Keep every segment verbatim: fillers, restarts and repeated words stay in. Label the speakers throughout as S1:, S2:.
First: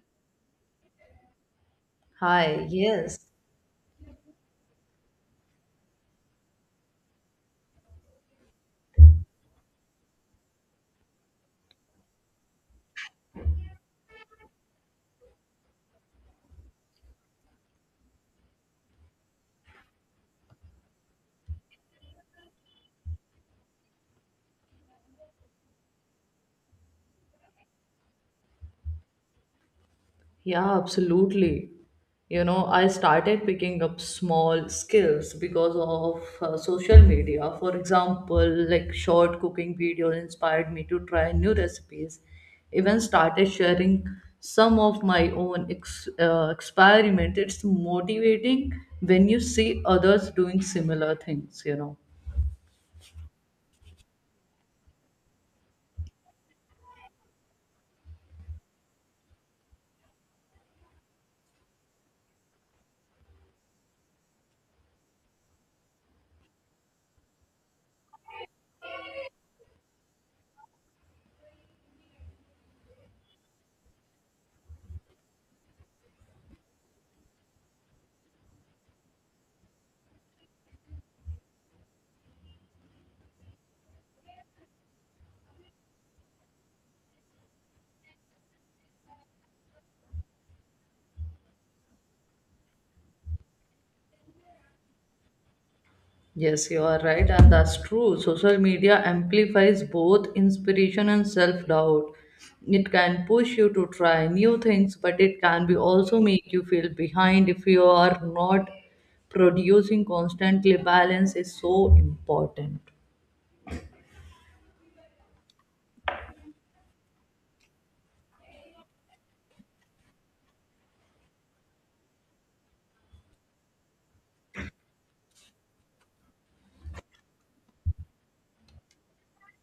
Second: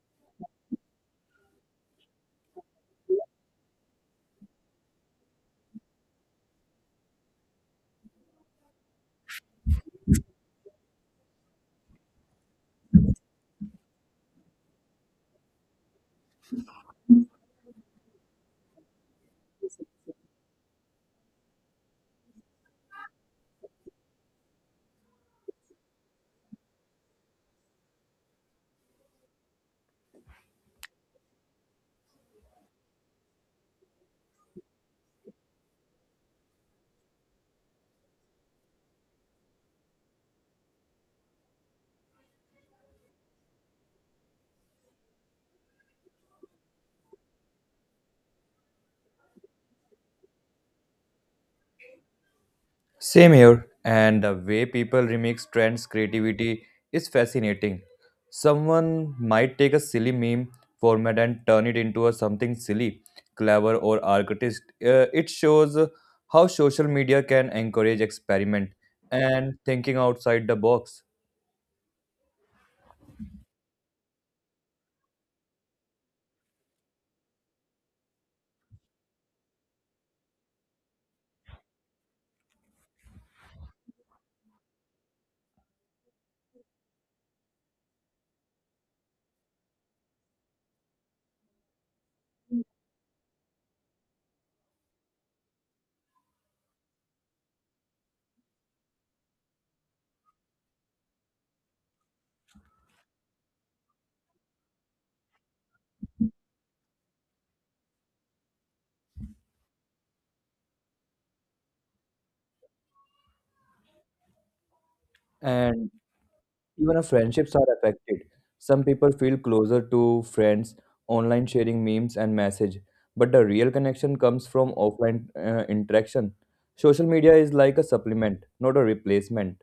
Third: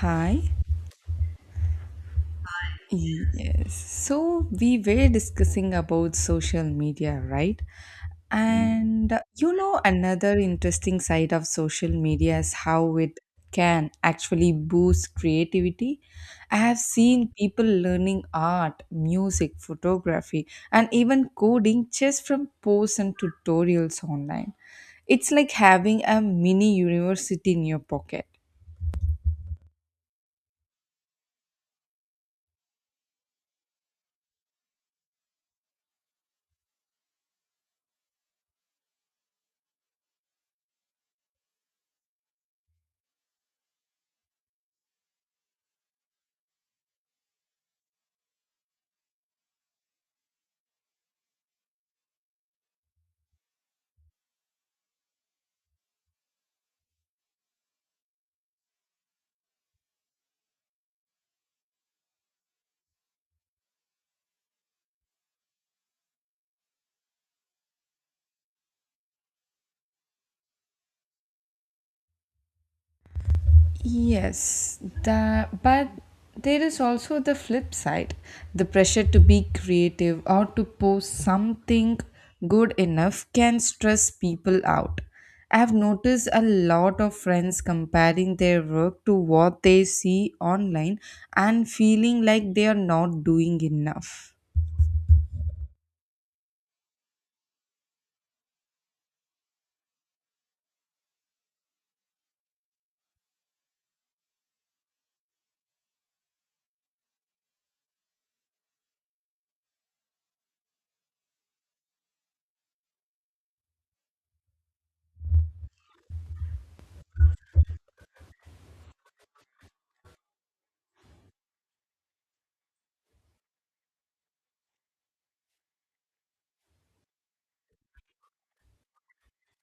S1: Hi.
S2: Hi, yes.
S1: Yes. So we were discussing about social media, right? Mm. And uh, you know, another interesting side of social media is how it can actually boost creativity. I have seen people learning art, music, photography, and even coding just from posts and tutorials online. It's like having a mini university in your pocket.
S2: Yeah, absolutely. You know, I started picking up small skills because of uh, social media. For example, like short cooking videos inspired me to try new recipes. Even started sharing some of my own ex uh, experiment. It's motivating when you see others doing similar things, you know.
S3: Same here, and the way people remix trends creativity is fascinating. Someone might take a silly meme format and turn it into a something silly, clever, or artist. Uh, it shows how social media can encourage experiment and thinking outside the box.
S1: Yes, the, but there is also the flip side, the pressure to be creative or to post something good enough can stress people out. I've noticed a lot of friends comparing their work to what they see online and feeling like they are not doing enough.
S2: Yes, you are right, and that's true. Social media amplifies both inspiration and self doubt. It can push you to try new things, but it can be also make you feel behind if you are not producing constantly. Balance is so important.
S3: And Even our friendships are affected. Some people feel closer to friends online sharing memes and message, but the real connection comes from offline uh, interaction. Social media is like a supplement, not a replacement.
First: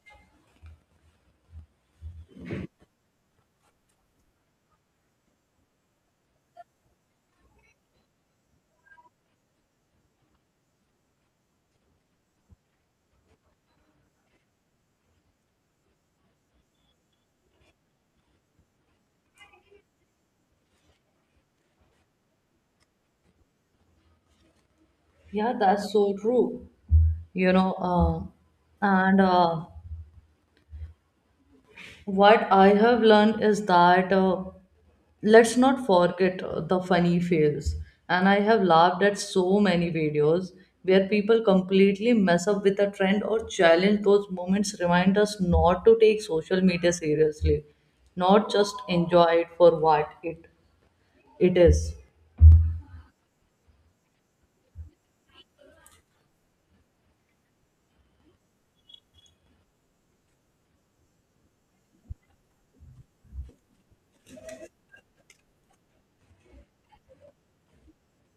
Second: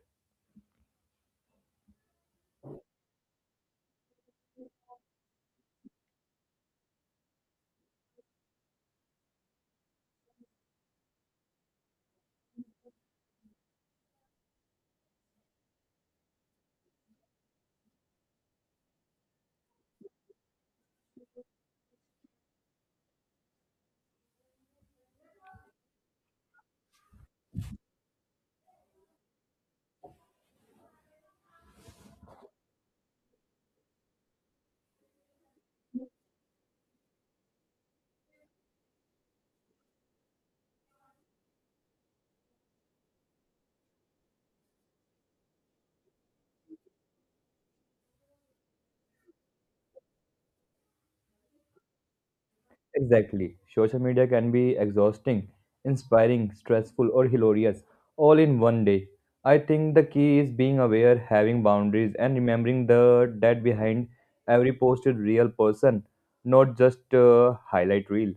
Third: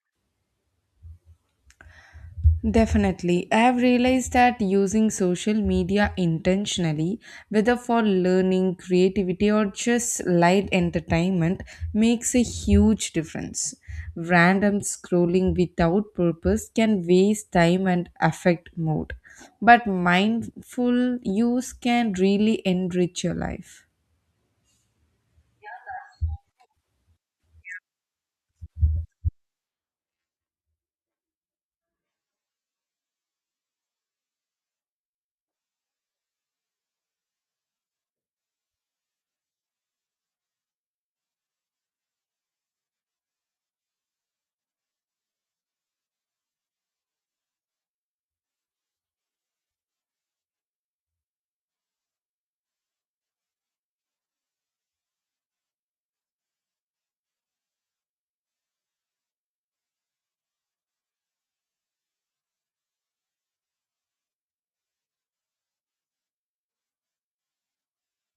S1: Definitely. I have realized that using social media intentionally, whether for learning, creativity, or just light entertainment, makes a huge difference. Random scrolling without purpose can waste time and affect mood, but mindful use can really enrich your life.
S2: Yeah, that's so true. You know, uh, and uh, What I have learned is that. Uh, Let's not forget uh, the funny fails, and I have laughed at so many videos where people completely mess up with a trend or challenge. Those moments remind us not to take social media seriously, not just enjoy it for what it it is
S3: Exactly. Social media can be exhausting, inspiring, stressful, or hilarious, all in one day. I think the key is being aware, having boundaries, and remembering the that behind every post is real person, not just a highlight reel.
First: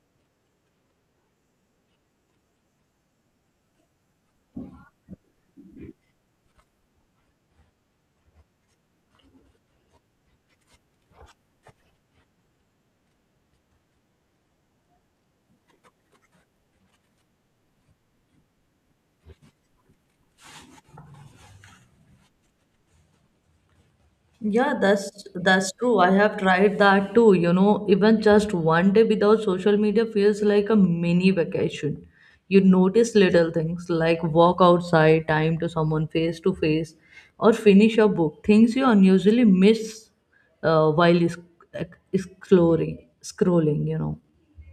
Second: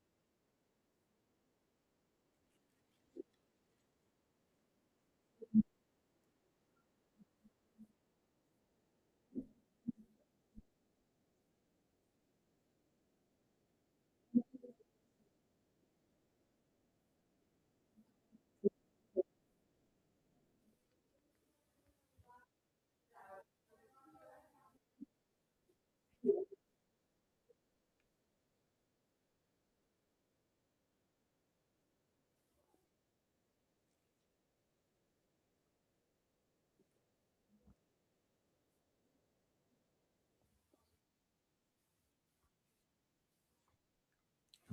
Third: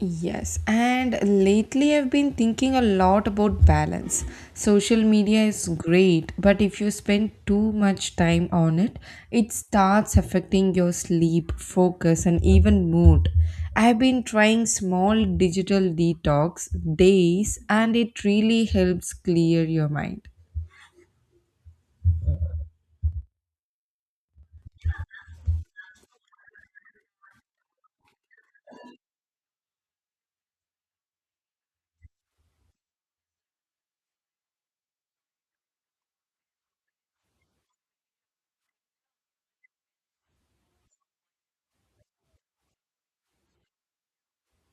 S1: Yes, and lately I've been thinking a lot about balance. Social media is great, but if you spend too much time on it, it starts affecting your sleep, focus, and even mood. I've been trying small digital detox days, and it really helps clear your mind.
S2: Yeah, that's that's true. I have tried that too. You know, even just one day without social media feels like a mini vacation. You notice little things like walk outside, time to someone face to face, or finish a book. Things you unusually miss uh, while is- ex- exploring, scrolling. You know.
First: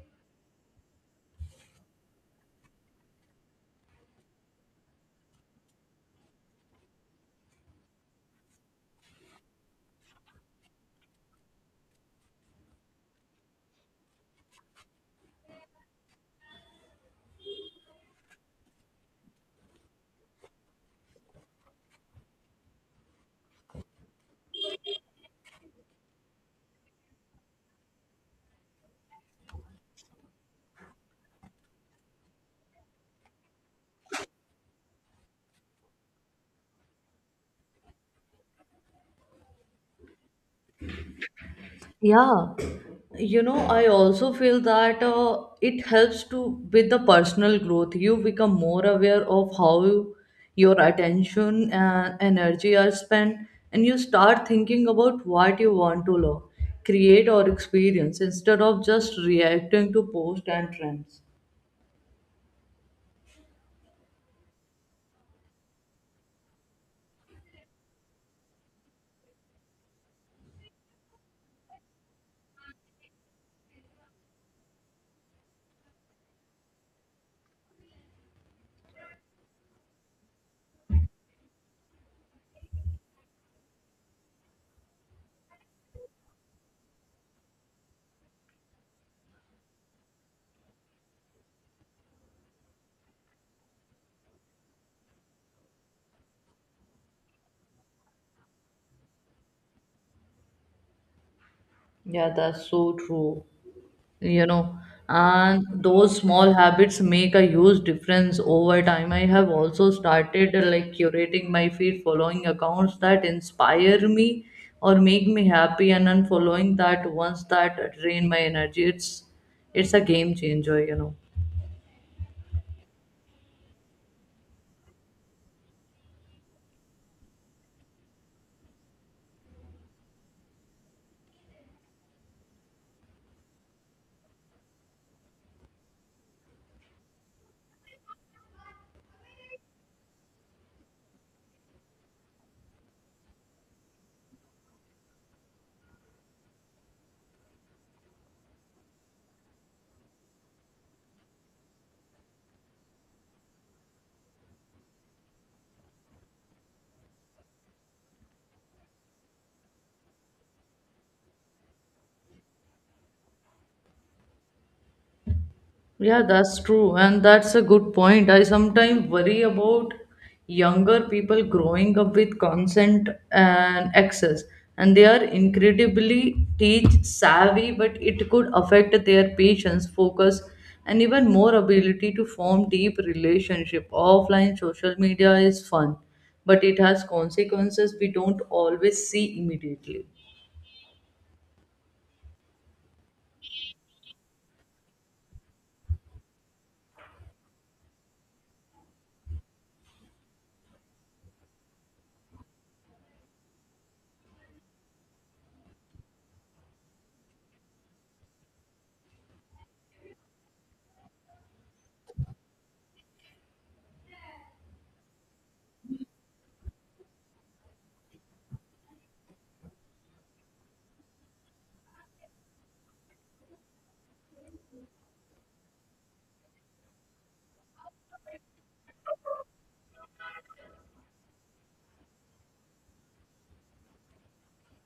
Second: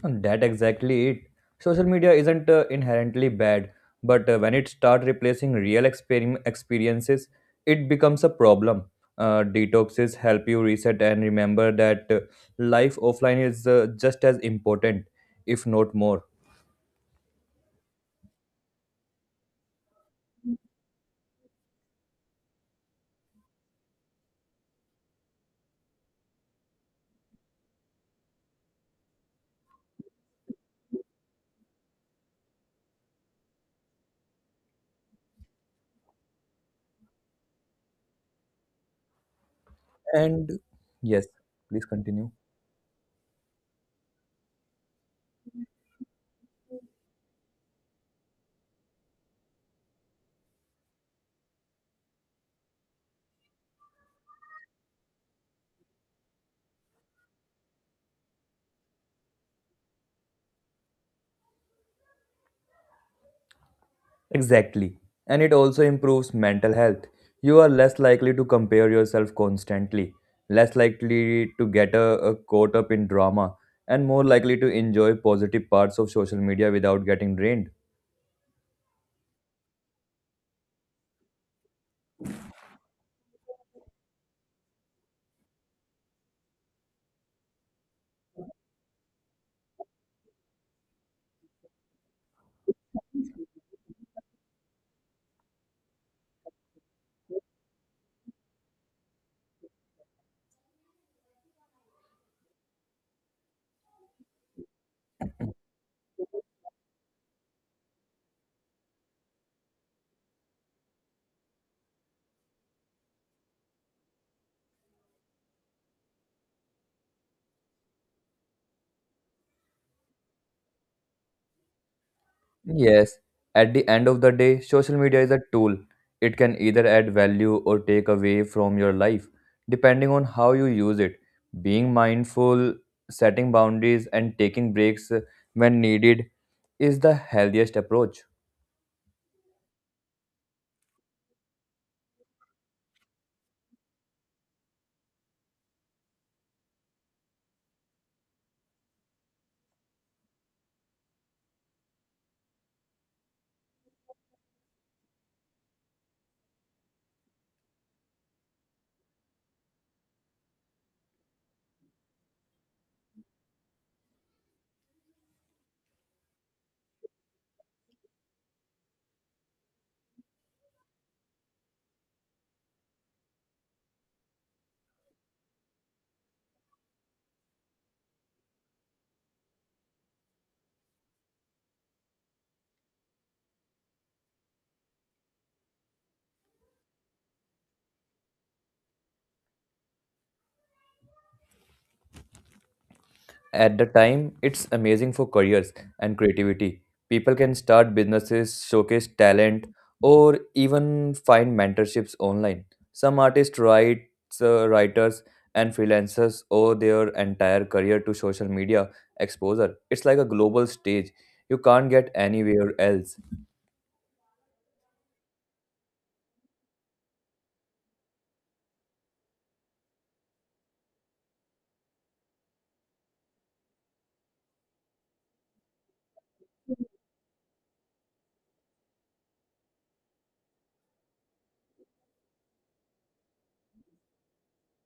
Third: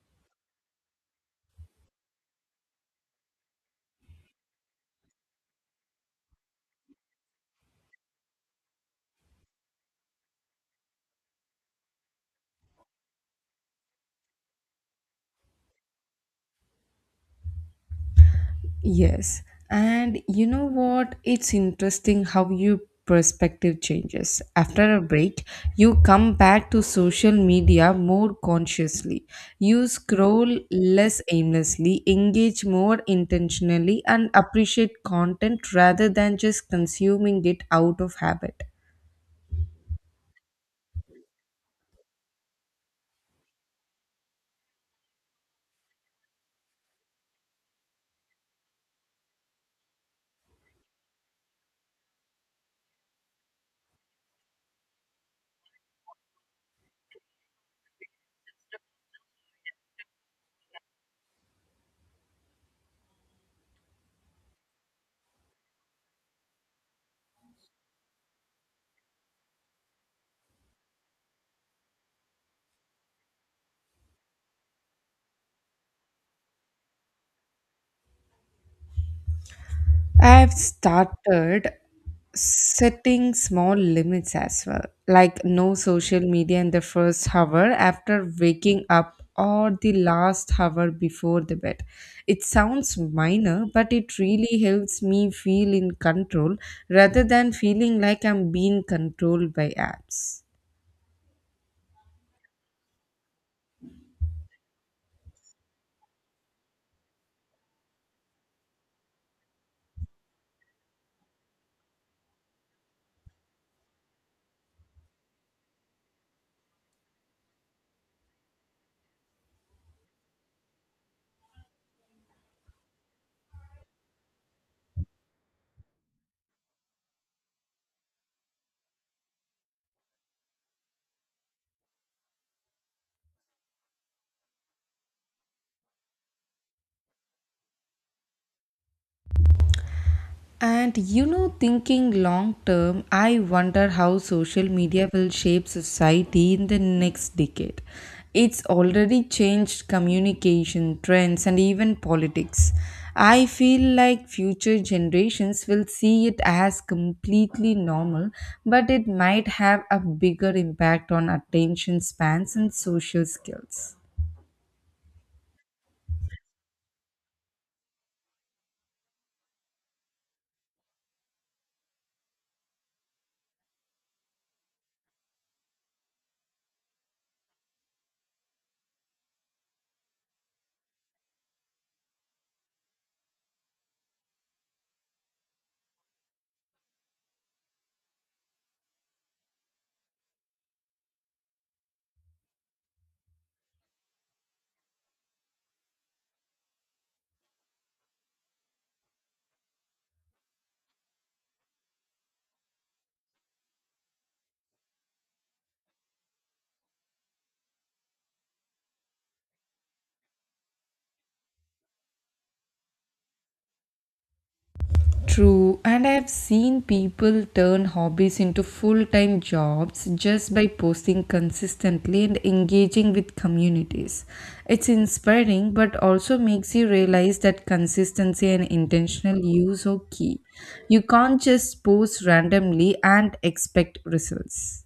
S3: And that exactly it. Social media isn't uh, inherently bad, but uh, when it starts replacing real experim- experiences, it becomes a problem. Uh, detoxes help you reset and remember that uh, life offline is uh, just as important, if not more.
S1: Yes. And you know what? It's interesting how your perspective changes. After a break, you come back to social media more consciously. You scroll less aimlessly, engage more intentionally, and appreciate content rather than just consuming it out of habit.
S3: And yes, please continue.
S2: Yeah, you know, I also feel that uh, it helps to with the personal growth. You become more aware of how you- your attention and energy are spent, and you start thinking about what you want to learn, create, or experience instead of just reacting to posts and trends.
S3: Exactly. And it also improves mental health. You are less likely to compare yourself constantly, less likely to get uh, uh, caught up in drama, and more likely to enjoy positive parts of social media without getting drained.
S1: I've started setting small limits as well, like no social media in the first hour after waking up or the last hour before the bed. It sounds minor, but it really helps me feel in control rather than feeling like I'm being controlled by apps.
S2: Yeah, that's so true. You know, and those small habits make a huge difference over time. I have also started uh, like curating my feed, following accounts that inspire me or make me happy, and unfollowing that ones that drain my energy. It's it's a game changer, you know.
S3: Yes, at the end of the day, social media is a tool. It can either add value or take away from your life, depending on how you use it. Being mindful, setting boundaries, and taking breaks uh, when needed is the healthiest approach.
S1: And you know, thinking long term, I wonder how social media will shape society in the next decade. It's already changed communication, trends, and even politics. I feel like future generations will see it as completely normal, but it might have a bigger impact on attention spans and social skills.
S2: Yeah, that's true. And that's a good point. I sometimes worry about younger people growing up with consent and access. And they are incredibly teach savvy, but it could affect their patience, focus, and even more ability to form deep relationship. Offline social media is fun, but it has consequences we don't always see immediately.
S3: At the time, it's amazing for careers and creativity. People can start businesses, showcase talent, or even find mentorships online. Some artists, writes, uh, writers, and freelancers owe their entire career to social media exposure. It's like a global stage. You can't get anywhere else.
S1: True, and I've seen people turn hobbies into full time jobs just by posting consistently and engaging with communities. It's inspiring but also makes you realize that consistency and intentional use are key. You can't just post randomly and expect results.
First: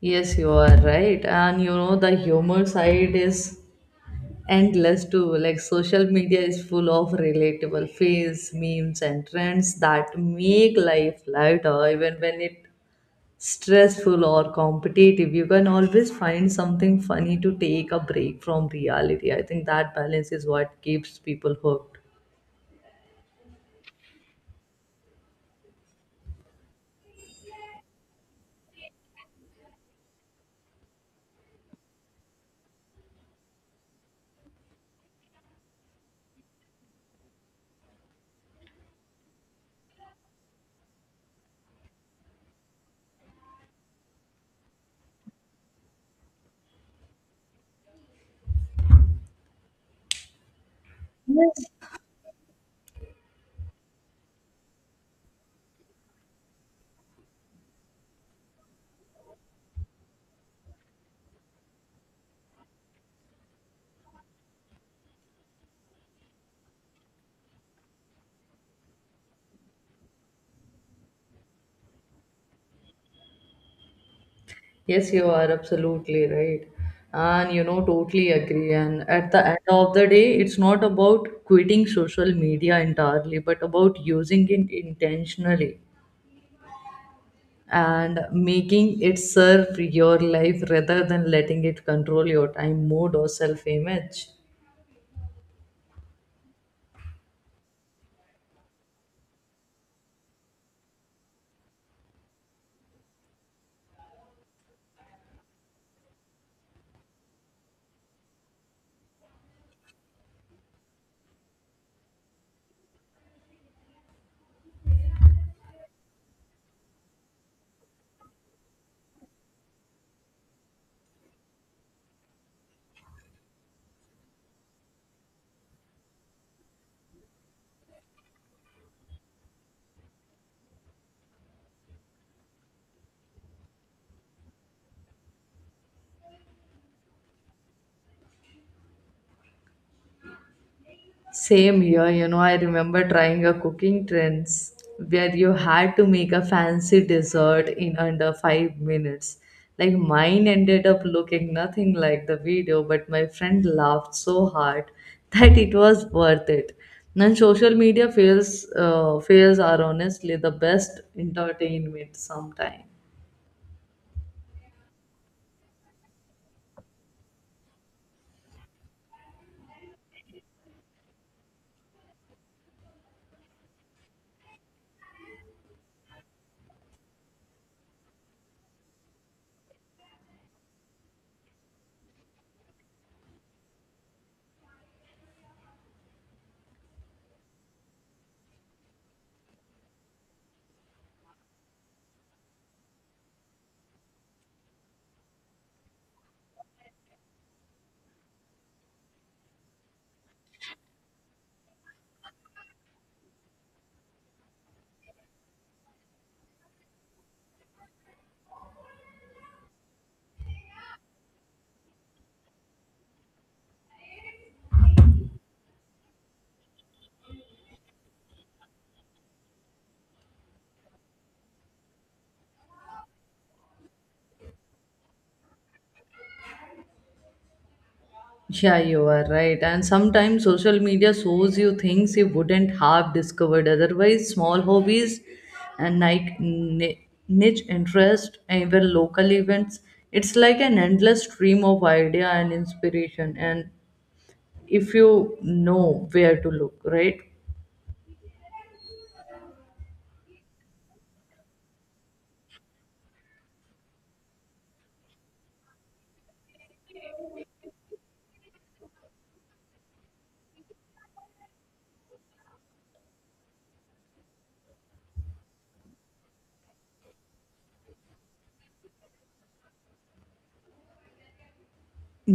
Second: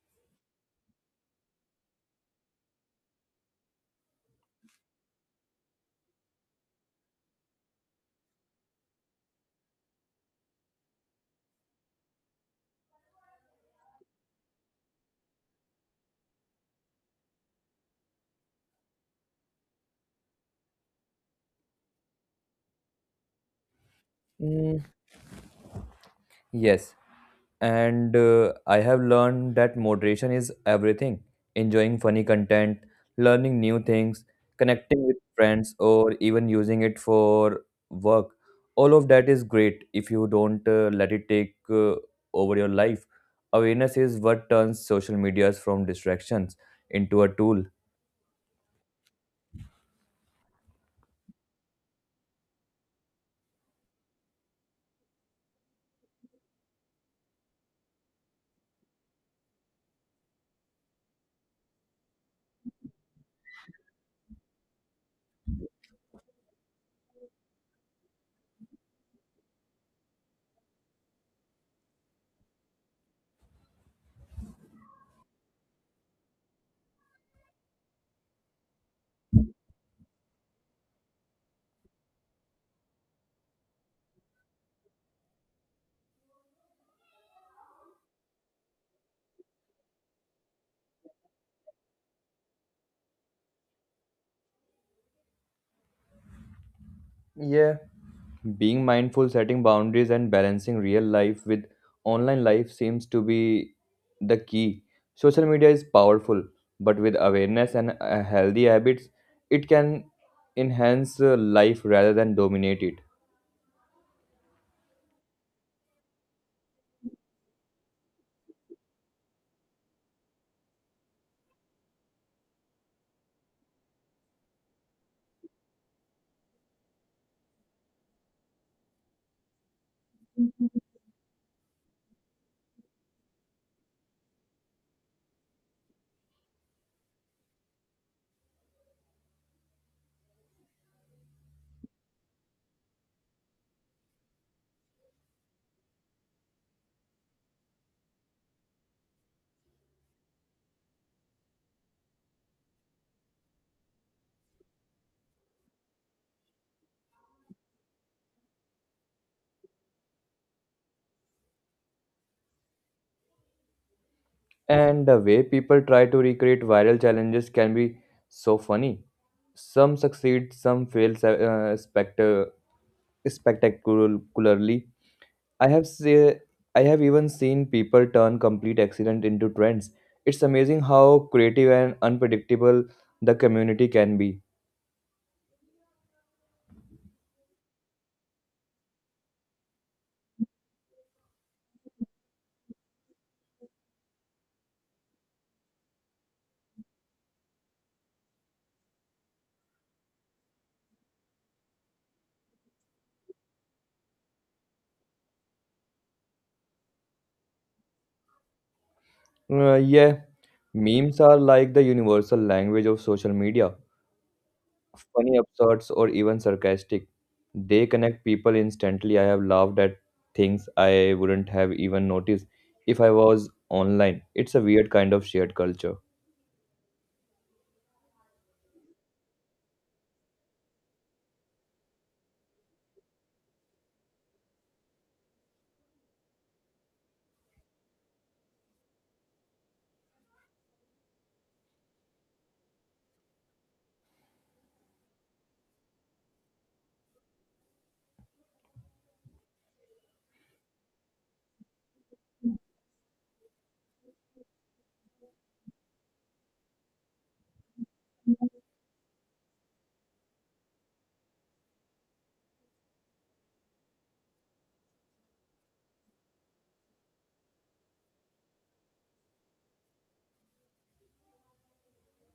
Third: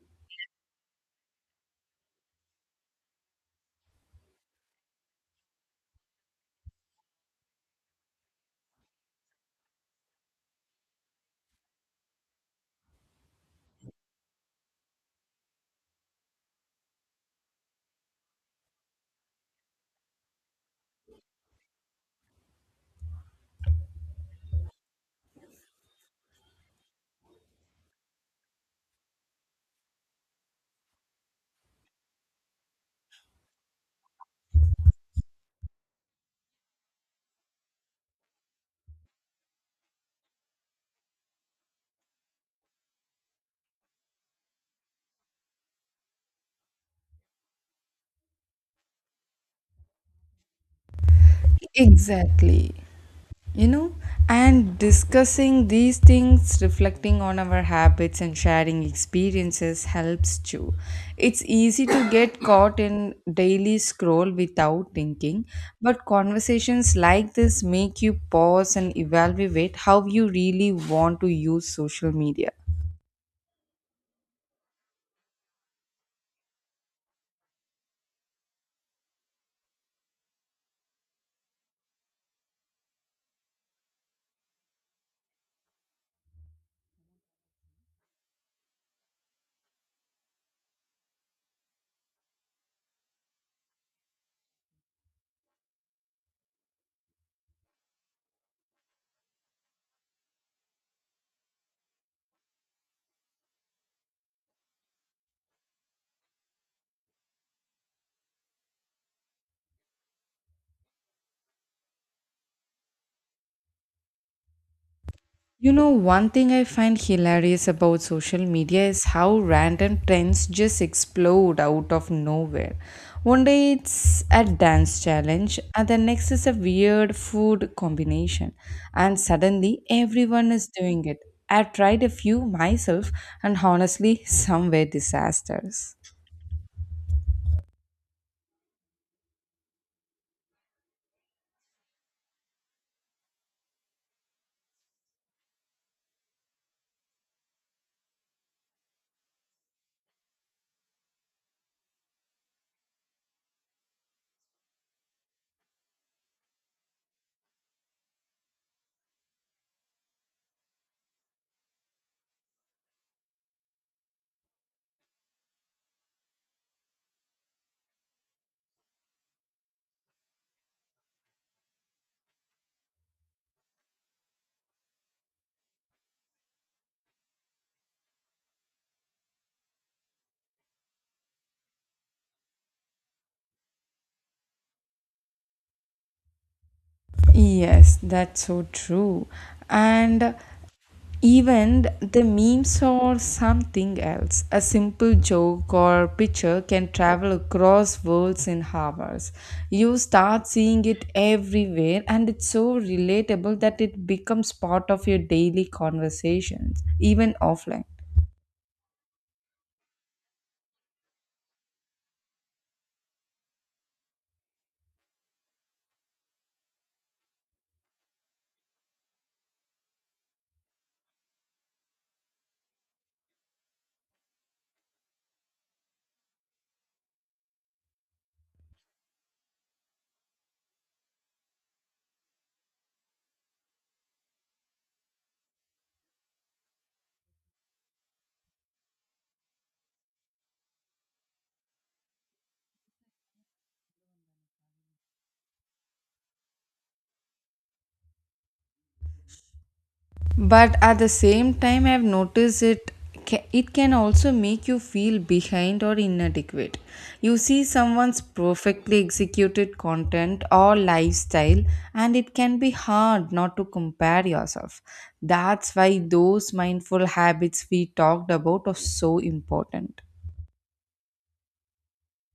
S2: Yes, you are right. And you know, the humor side is endless too. Like social media is full of relatable fails, memes, and trends that make life lighter, even when it's stressful or competitive. You can always find something funny to take a break from reality. I think that balance is what keeps people hooked.
S3: Mm, yes, and uh, I have learned that moderation is everything. Enjoying funny content, learning new things, connecting with friends, or even using it for work. All of that is great if you don't uh, let it take uh, over your life. Awareness is what turns social medias from distractions into a tool.
S1: Exactly. you know and discussing these things, reflecting on our habits, and sharing experiences helps too. It's easy to get caught in daily scroll without thinking, but conversations like this make you pause and evaluate how you really want to use social media.
S2: Yes, you are absolutely right. And you know, totally agree. And at the end of the day, it's not about quitting social media entirely, but about using it intentionally, and making it serve your life rather than letting it control your time, mood, or self image.
S3: Yeah, being mindful, setting boundaries, and balancing real life with online life seems to be the key. Social media is powerful, but with awareness and uh, healthy habits, it can enhance uh, life rather than dominate it.
S1: You know, one thing I find hilarious about social media is how random trends just explode out of nowhere. One day it's a dance challenge, and the next is a weird food combination, and suddenly everyone is doing it. I tried a few myself, and honestly, some were disasters.
S2: Same here, you know, I remember trying a cooking trends where you had to make a fancy dessert in under five minutes. Like mine ended up looking nothing like the video, but my friend laughed so hard that it was worth it. And social media fails, uh, fails are honestly the best entertainment sometimes.
S3: And the way people try to recreate viral challenges can be so funny. Some succeed, some fail uh, spectac- spectacularly, I have se- I have even seen people turn complete accident into trends. It's amazing how creative and unpredictable the community can be.
S1: Yes, that's so true. And even the memes or something else. A simple joke or picture can travel across worlds in hours. You start seeing it everywhere, and it's so relatable that it becomes part of your daily conversations, even offline.
S3: Uh, yeah, memes are like the universal language of social media. Funny, absurd, or even sarcastic. They connect people instantly. I have laughed at things I wouldn't have even noticed if I was online. It's a weird kind of shared culture.
S2: Yeah, you are right. And sometimes social media shows you things you wouldn't have discovered otherwise. Small hobbies and like ni- niche interest, even local events. It's like an endless stream of idea and inspiration. And if you know where to look, right?
S1: But at the same time, I've noticed it ca- it can also make you feel behind or inadequate. You see someone's perfectly executed content or lifestyle, and it can be hard not to compare yourself. That's why those mindful habits we talked about are so important.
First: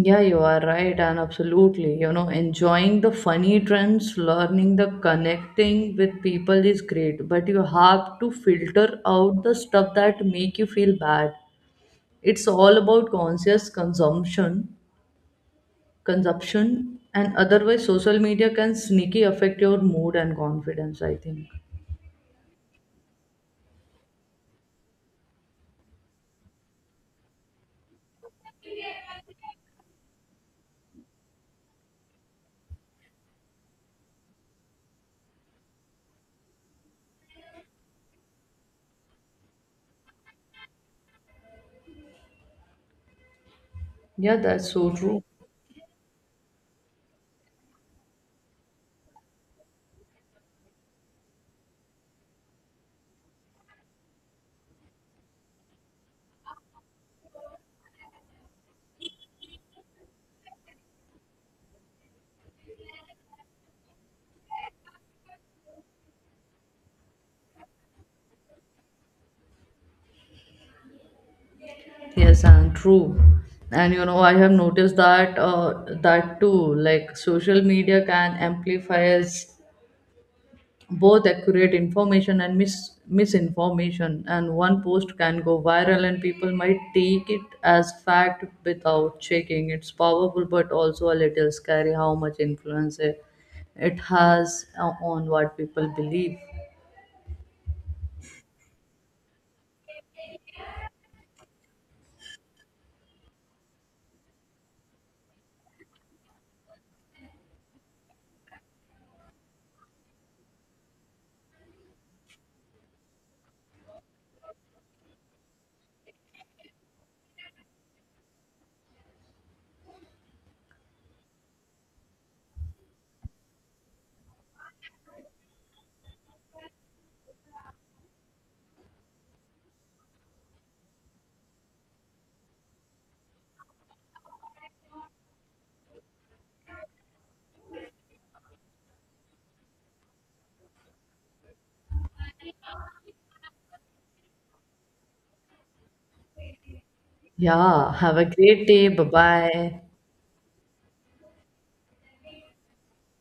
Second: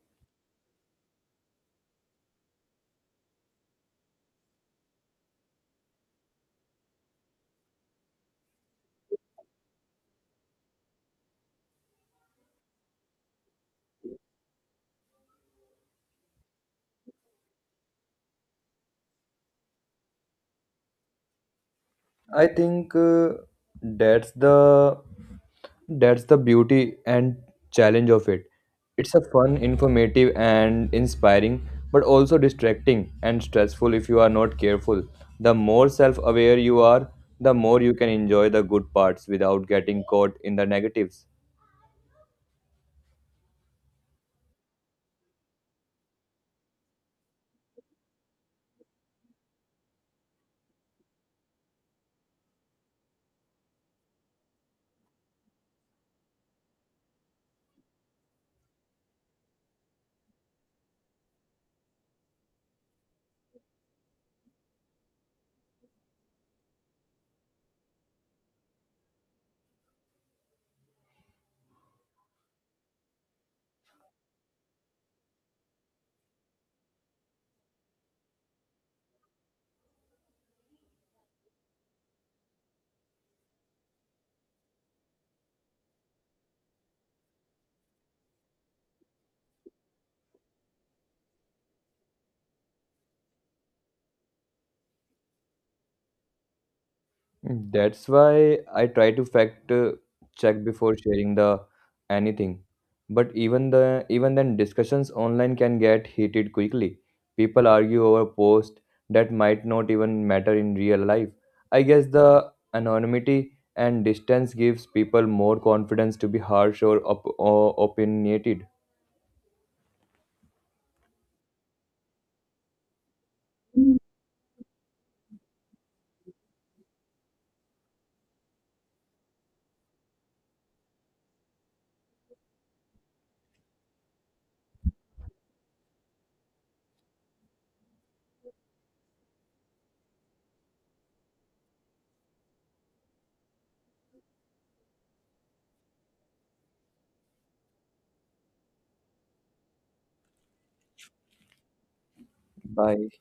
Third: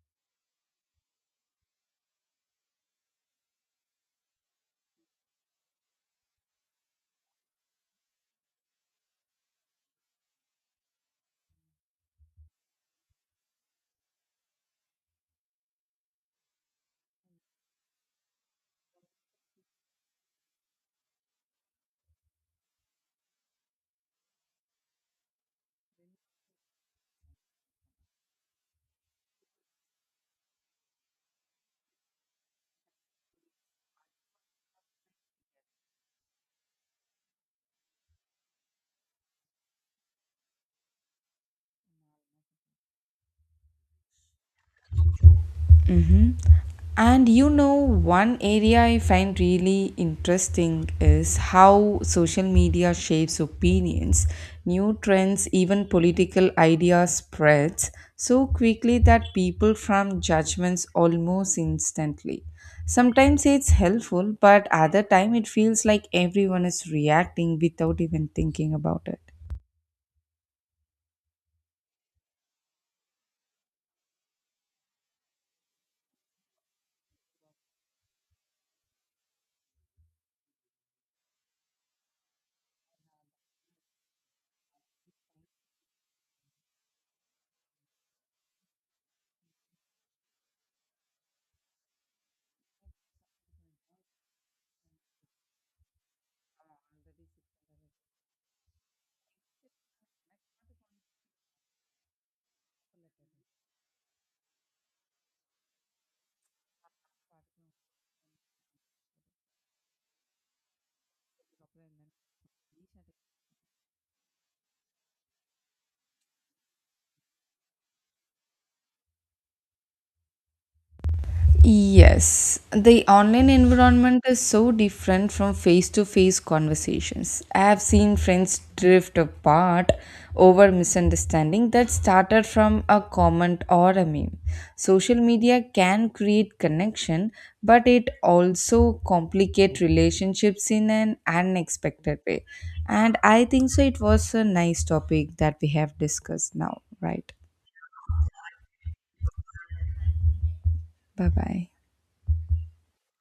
S2: Yeah, you are right, and absolutely. You know, enjoying the funny trends, learning the connecting with people is great, but you have to filter out the stuff that make you feel bad. It's all about conscious consumption, consumption, and otherwise social media can sneaky affect your mood and confidence, I think.
S3: I think uh, that's the that's the beauty and challenge of it. It's a fun, informative and inspiring, but also distracting and stressful if you are not careful. The more self-aware you are, the more you can enjoy the good parts without getting caught in the negatives.
S2: Yeah, that's so true.
S1: And you know, one area I find really interesting is how social media shapes opinions. New trends, even political ideas spreads so quickly that people form judgments almost instantly. Sometimes it's helpful, but other time it feels like everyone is reacting without even thinking about it.
S2: Yes, and true. And you know, I have noticed that uh, that too. Like social media can amplify both accurate information and mis- misinformation, and one post can go viral and people might take it as fact without checking. It's powerful but also a little scary how much influence it it has uh, on what people believe.
S3: Mm, that's why I try to fact uh, check before sharing the anything. But even the even then discussions online can get heated quickly. People argue over posts that might not even matter in real life. I guess the anonymity and distance gives people more confidence to be harsh or, op- or opinionated.
S1: Yes, the online environment is so different from face to face conversations. I have seen friends drift apart over misunderstanding that started from a comment or a meme. Social media can create connection, but it also complicate relationships in an unexpected way. And I think so it was a nice topic that we have discussed now, right?
S2: Yeah, have a great day. Bye bye.
S1: Bye bye.
S3: Bye.